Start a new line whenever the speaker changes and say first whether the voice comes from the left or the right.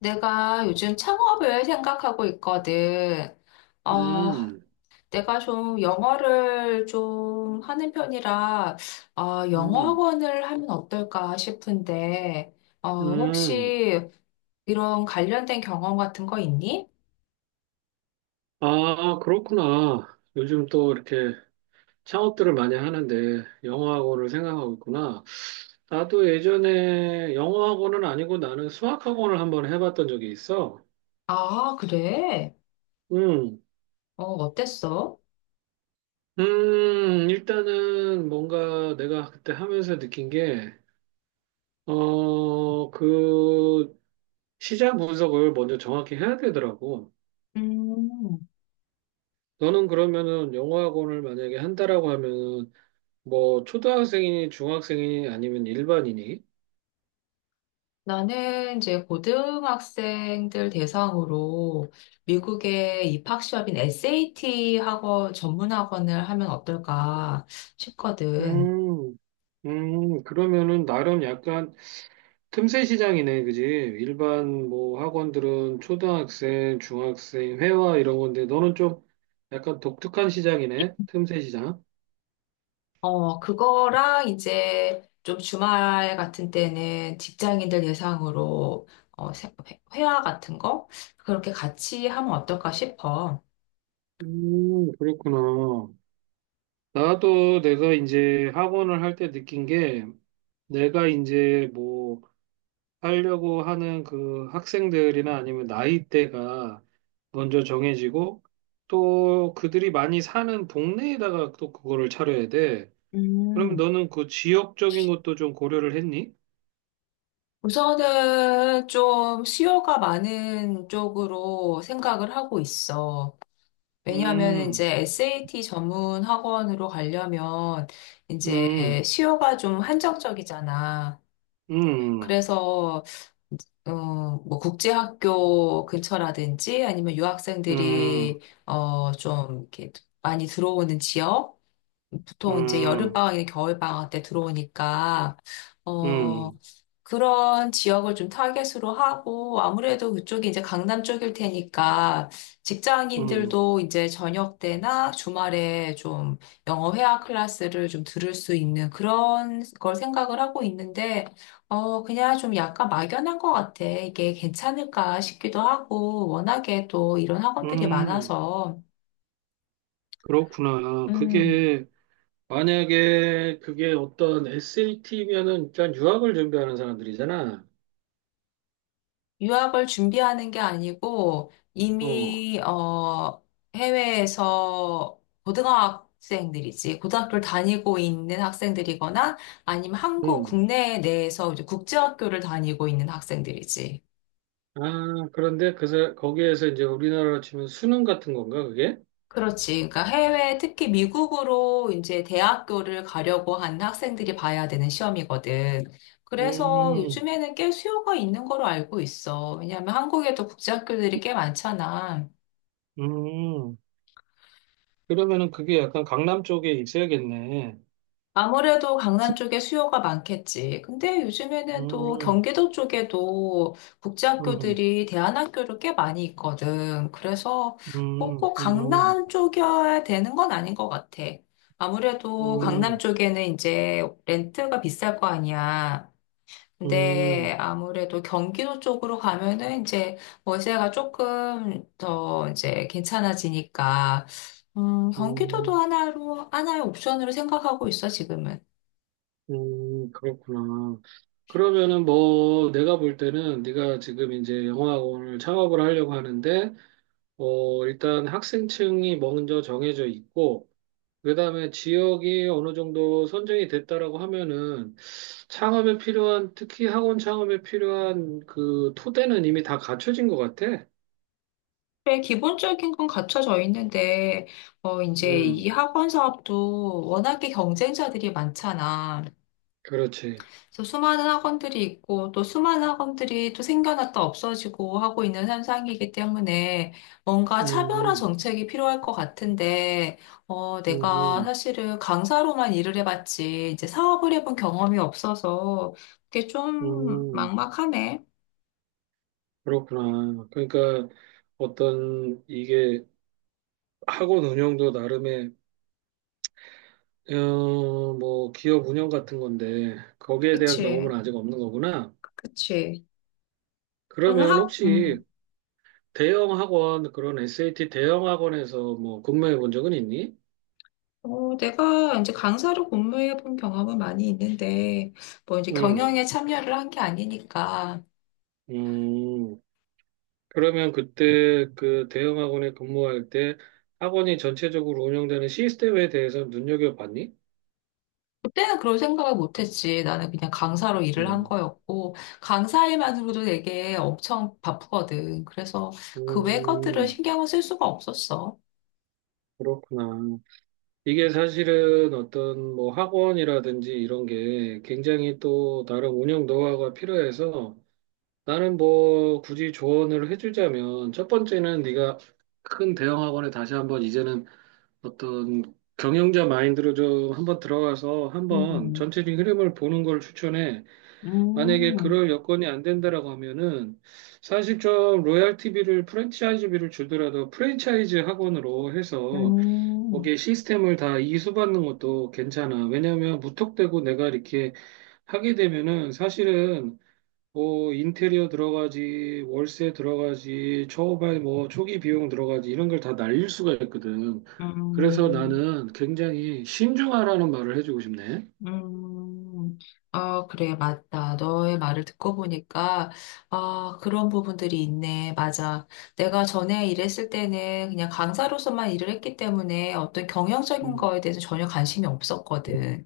left: 내가 요즘 창업을 생각하고 있거든. 어,
right: 음,
left: 내가 좀 영어를 좀 하는 편이라, 영어
right: 음,
left: 학원을 하면 어떨까 싶은데, 어,
right: 음.
left: 혹시 이런 관련된 경험 같은 거 있니?
right: 아, 그렇구나. 요즘 또 이렇게 창업들을 많이 하는데 영어학원을 생각하고 있구나. 나도 예전에 영어학원은 아니고 나는 수학학원을 한번 해봤던 적이 있어.
left: 아, 그래?
right: 음,
left: 어땠어?
right: 일단은 뭔가 내가 그때 하면서 느낀 게, 그 시장 분석을 먼저 정확히 해야 되더라고.
left: 음.
right: 너는 그러면은 영어학원을 만약에 한다라고 하면은 뭐 초등학생이니 중학생이니 아니면 일반인이?
left: 나는 이제 고등학생들 대상으로 미국의 입학 시험인 SAT 학원 전문 학원을 하면 어떨까 싶거든.
right: 음, 그러면은 나름 약간 틈새 시장이네, 그지? 일반 뭐 학원들은 초등학생, 중학생, 회화 이런 건데 너는 좀 약간 독특한 시장이네, 틈새 시장.
left: 그거랑 이제 좀 주말 같은 때는 직장인들 대상으로 회화 같은 거 그렇게 같이 하면 어떨까 싶어.
right: 그렇구나. 나도 내가 이제 학원을 할 때 느낀 게 내가 이제 뭐 하려고 하는 그 학생들이나 아니면 나이대가 먼저 정해지고 또 그들이 많이 사는 동네에다가 또 그거를 차려야 돼. 그럼
left: 음,
right: 너는 그 지역적인 것도 좀 고려를 했니?
left: 우선은 좀 수요가 많은 쪽으로 생각을 하고 있어. 왜냐하면
right: 음,
left: 이제 SAT 전문 학원으로 가려면 이제
right: 음,
left: 수요가 좀 한정적이잖아.
right: 음,
left: 그래서 어, 뭐 국제학교 근처라든지 아니면
right: 음,
left: 유학생들이 좀 이렇게 많이 들어오는 지역 보통 이제
right: 음,
left: 여름방학이나 겨울방학 때 들어오니까, 어,
right: 음,
left: 그런 지역을 좀 타겟으로 하고, 아무래도 그쪽이 이제 강남 쪽일 테니까,
right: 음,
left: 직장인들도 이제 저녁 때나 주말에 좀 영어 회화 클래스를 좀 들을 수 있는 그런 걸 생각을 하고 있는데, 그냥 좀 약간 막연한 것 같아. 이게 괜찮을까 싶기도 하고, 워낙에 또 이런 학원들이
right: 음.
left: 많아서,
right: 그렇구나.
left: 음.
right: 그게 만약에 그게 어떤 SAT면은 일단 유학을 준비하는 사람들이잖아.
left: 유학을 준비하는 게 아니고
right: 어,
left: 이미 해외에서 고등학생들이지 고등학교를 다니고 있는 학생들이거나 아니면 한국
right: 음.
left: 국내 내에서 이제 국제학교를 다니고 있는 학생들이지.
right: 아, 그런데 거기에서 이제 우리나라로 치면 수능 같은 건가 그게?
left: 그렇지. 그러니까 해외 특히 미국으로 이제 대학교를 가려고 하는 학생들이 봐야 되는 시험이거든. 그래서
right: 음,
left: 요즘에는 꽤 수요가 있는 걸로 알고 있어. 왜냐하면 한국에도 국제학교들이 꽤 많잖아.
right: 음, 그러면은 그게 약간 강남 쪽에 있어야겠네.
left: 아무래도 강남 쪽에 수요가 많겠지. 근데 요즘에는 또
right: 음,
left: 경기도 쪽에도
right: 음, 음,
left: 국제학교들이 대안학교로 꽤 많이 있거든. 그래서
right: 음,
left: 뭐꼭 강남 쪽이어야 되는 건 아닌 것 같아. 아무래도 강남
right: 음,
left: 쪽에는 이제 렌트가 비쌀 거 아니야.
right: 음,
left: 근데 아무래도 경기도 쪽으로 가면은 이제 월세가 조금 더 이제 괜찮아지니까, 경기도도
right: 음,
left: 하나의 옵션으로 생각하고 있어, 지금은.
right: 그렇구나. 그러면은 뭐 내가 볼 때는 네가 지금 이제 영어학원을 창업을 하려고 하는데, 일단 학생층이 먼저 정해져 있고, 그다음에 지역이 어느 정도 선정이 됐다라고 하면은 창업에 필요한 특히 학원 창업에 필요한 그 토대는 이미 다 갖춰진 것 같아.
left: 네, 기본적인 건 갖춰져 있는데, 이제
right: 음,
left: 이 학원 사업도 워낙에 경쟁자들이 많잖아.
right: 그렇지.
left: 그래서 수많은 학원들이 있고, 또 수많은 학원들이 또 생겨났다 없어지고 하고 있는 현상이기 때문에 뭔가 차별화
right: 음,
left: 정책이 필요할 것 같은데,
right: 음,
left: 내가
right: 음,
left: 사실은 강사로만 일을 해봤지, 이제 사업을 해본 경험이 없어서 그게
right: 음,
left: 좀
right: 음.
left: 막막하네.
right: 그렇구나. 그러니까 어떤 이게 학원 운영도 나름의 뭐 기업 운영 같은 건데 거기에 대한 경험은
left: 그치,
right: 아직 없는 거구나.
left: 그치. 또는
right: 그러면
left: 학,
right: 혹시
left: 음.
right: 대형 학원, 그런 SAT 대형 학원에서 뭐 근무해 본 적은 있니?
left: 어, 내가 이제 강사로 근무해 본 경험은 많이 있는데, 뭐 이제
right: 음,
left: 경영에 참여를 한 게 아니니까,
right: 음. 그러면 그때 그 대형 학원에 근무할 때 학원이 전체적으로 운영되는 시스템에 대해서 눈여겨봤니?
left: 그때는 그런 생각을 못 했지. 나는 그냥 강사로 일을 한
right: 음,
left: 거였고, 강사 일만으로도 되게 엄청 바쁘거든. 그래서 그 외 것들을
right: 음,
left: 신경을 쓸 수가 없었어.
right: 그렇구나. 이게 사실은 어떤 뭐 학원이라든지 이런 게 굉장히 또 다른 운영 노하우가 필요해서 나는 뭐 굳이 조언을 해주자면 첫 번째는 네가 큰 대형 학원에 다시 한번 이제는 어떤 경영자 마인드로 좀 한번 들어가서 한번 전체적인 흐름을 보는 걸 추천해. 만약에
left: 음,
right: 그럴 여건이 안 된다라고 하면은 사실 좀 로얄티비를 프랜차이즈비를 주더라도 프랜차이즈 학원으로 해서
left: 음.
right: 거기에 시스템을 다 이수받는 것도 괜찮아. 왜냐하면 무턱대고 내가 이렇게 하게 되면은 사실은 뭐 인테리어 들어가지, 월세 들어가지, 초반 뭐 초기 비용 들어가지 이런 걸 다 날릴 수가 있거든. 그래서
left: 음.
right: 나는 굉장히 신중하라는 말을 해주고 싶네.
left: 음, 그래, 맞다. 너의 말을 듣고 보니까, 아, 그런 부분들이 있네. 맞아. 내가 전에 일했을 때는 그냥 강사로서만 일을 했기 때문에 어떤 경영적인
right: 음,
left: 거에 대해서 전혀 관심이 없었거든.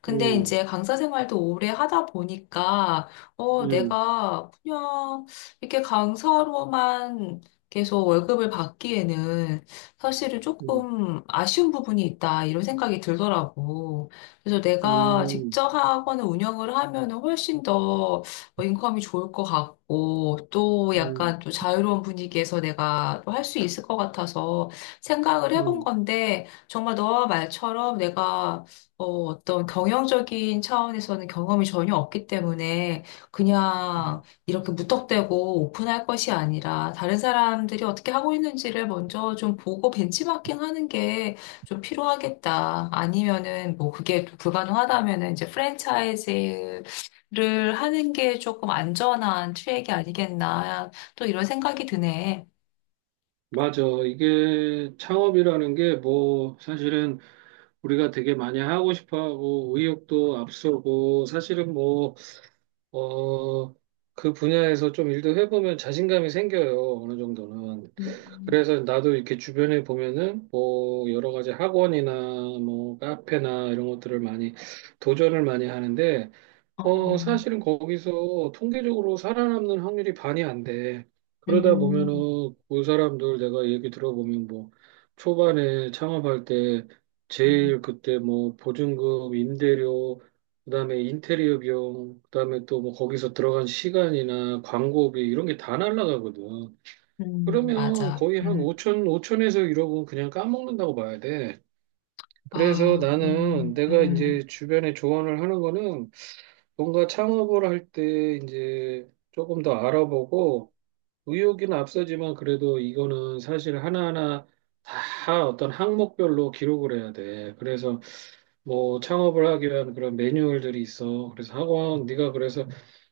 left: 근데
right: 음,
left: 이제 강사 생활도 오래 하다 보니까,
right: 음,
left: 내가 그냥 이렇게 강사로만 계속 월급을 받기에는 사실은
right: 음,
left: 조금 아쉬운 부분이 있다. 이런 생각이 들더라고. 그래서 내가
right: 음,
left: 직접 하거나 운영을 하면은 훨씬 더 뭐 인컴이 좋을 것 같고 또
right: 음,
left: 약간 또 자유로운 분위기에서 내가 또 할 수 있을 것 같아서 생각을 해본
right: 음.
left: 건데 정말 너와 말처럼 내가 어떤 경영적인 차원에서는 경험이 전혀 없기 때문에 그냥
right: 음.
left: 이렇게 무턱대고 오픈할 것이 아니라 다른 사람들이 어떻게 하고 있는지를 먼저 좀 보고 벤치마킹 하는 게 좀 필요하겠다. 아니면은 뭐 그게 또 불가능하다면은 이제 프랜차이즈를 하는 게 조금 안전한 트랙이 아니겠나. 또 이런 생각이 드네.
right: 맞아. 이게 창업이라는 게 뭐 사실은 우리가 되게 많이 하고 싶어 하고 의욕도 앞서고 사실은 뭐, 어, 그 분야에서 좀 일도 해보면 자신감이 생겨요. 어느 정도는.
left: 음.
right: 그래서 나도 이렇게 주변에 보면은 뭐 여러 가지 학원이나 뭐 카페나 이런 것들을 많이 도전을 많이 하는데
left: 어,
right: 사실은 거기서 통계적으로 살아남는 확률이 반이 안 돼. 그러다 보면은
left: 음,
right: 그 사람들 내가 얘기 들어보면 뭐 초반에 창업할 때
left: 음,
right: 제일 그때 뭐 보증금, 임대료, 그다음에 인테리어 비용, 그다음에 또 뭐 거기서 들어간 시간이나 광고비 이런 게 다 날라가거든. 그러면
left: 맞아.
right: 거의 한 5천, 5천에서 1억은 그냥 까먹는다고 봐야 돼. 그래서
left: 아,
right: 나는
left: 음,
right: 내가
left: 음,
right: 이제 주변에 조언을 하는 거는 뭔가 창업을 할 때 이제 조금 더 알아보고 의욕은 앞서지만 그래도 이거는 사실 하나하나 다 어떤 항목별로 기록을 해야 돼. 그래서 뭐 창업을 하기 위한 그런 매뉴얼들이 있어. 그래서 학원, 네가 그래서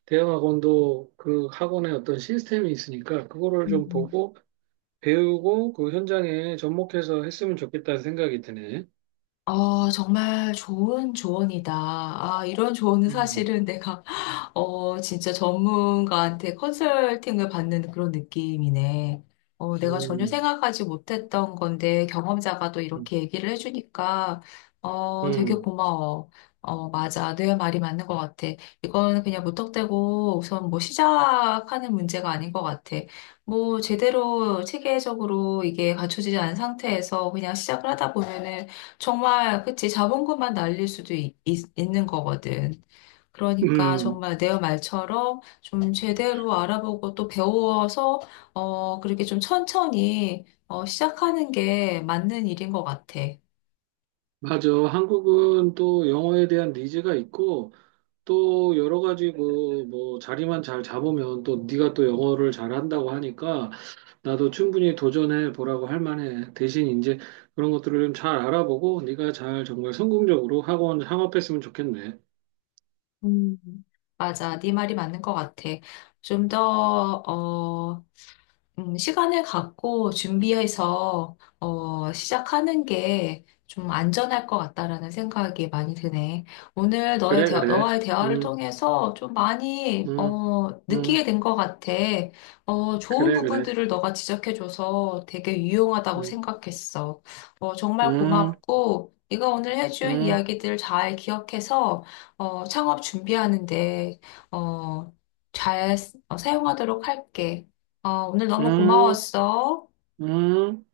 right: 대형 학원도 그 학원에 어떤 시스템이 있으니까 그거를 좀
left: 음.
right: 보고 배우고 그 현장에 접목해서 했으면 좋겠다는 생각이 드네.
left: 정말 좋은 조언이다. 아, 이런 조언은
right: 음,
left: 사실은 내가 진짜 전문가한테 컨설팅을 받는 그런 느낌이네. 어, 내가 전혀
right: 음,
left: 생각하지 못했던 건데 경험자가 또
right: 음,
left: 이렇게 얘기를 해주니까 되게
right: 음,
left: 고마워. 어, 맞아. 네 말이 맞는 것 같아. 이건 그냥 무턱대고 우선 뭐 시작하는 문제가 아닌 것 같아. 뭐 제대로 체계적으로 이게 갖춰지지 않은 상태에서 그냥 시작을 하다 보면은 정말, 그치, 자본금만 날릴 수도 있는 거거든. 그러니까
right: 음,
left: 정말 내 말처럼 좀 제대로 알아보고 또 배워서 그렇게 좀 천천히 시작하는 게 맞는 일인 것 같아.
right: 맞아. 한국은 또 영어에 대한 니즈가 있고 또 여러 가지 그뭐 자리만 잘 잡으면 또 네가 또 영어를 잘한다고 하니까 나도 충분히 도전해 보라고 할 만해. 대신 이제 그런 것들을 좀 잘 알아보고 네가 잘 정말 성공적으로 학원 창업했으면 좋겠네.
left: 음. 맞아, 네 말이 맞는 것 같아. 좀더어 시간을 갖고 준비해서 시작하는 게 좀 안전할 것 같다라는 생각이 많이 드네. 오늘
right: 그래, 그래.
left: 너와의 대화를
right: 음,
left: 통해서 좀 많이
right: 음,
left: 느끼게
right: 음,
left: 된 것 같아. 좋은
right: 그래, 그래.
left: 부분들을 너가 지적해줘서 되게 유용하다고
right: 음,
left: 생각했어. 정말
right: 음.
left: 고맙고 네가 오늘 해준
right: 음,
left: 이야기들 잘 기억해서 어, 창업 준비하는데 어, 사용하도록 할게. 어, 오늘 너무
right: 음,
left: 고마웠어.
right: 음.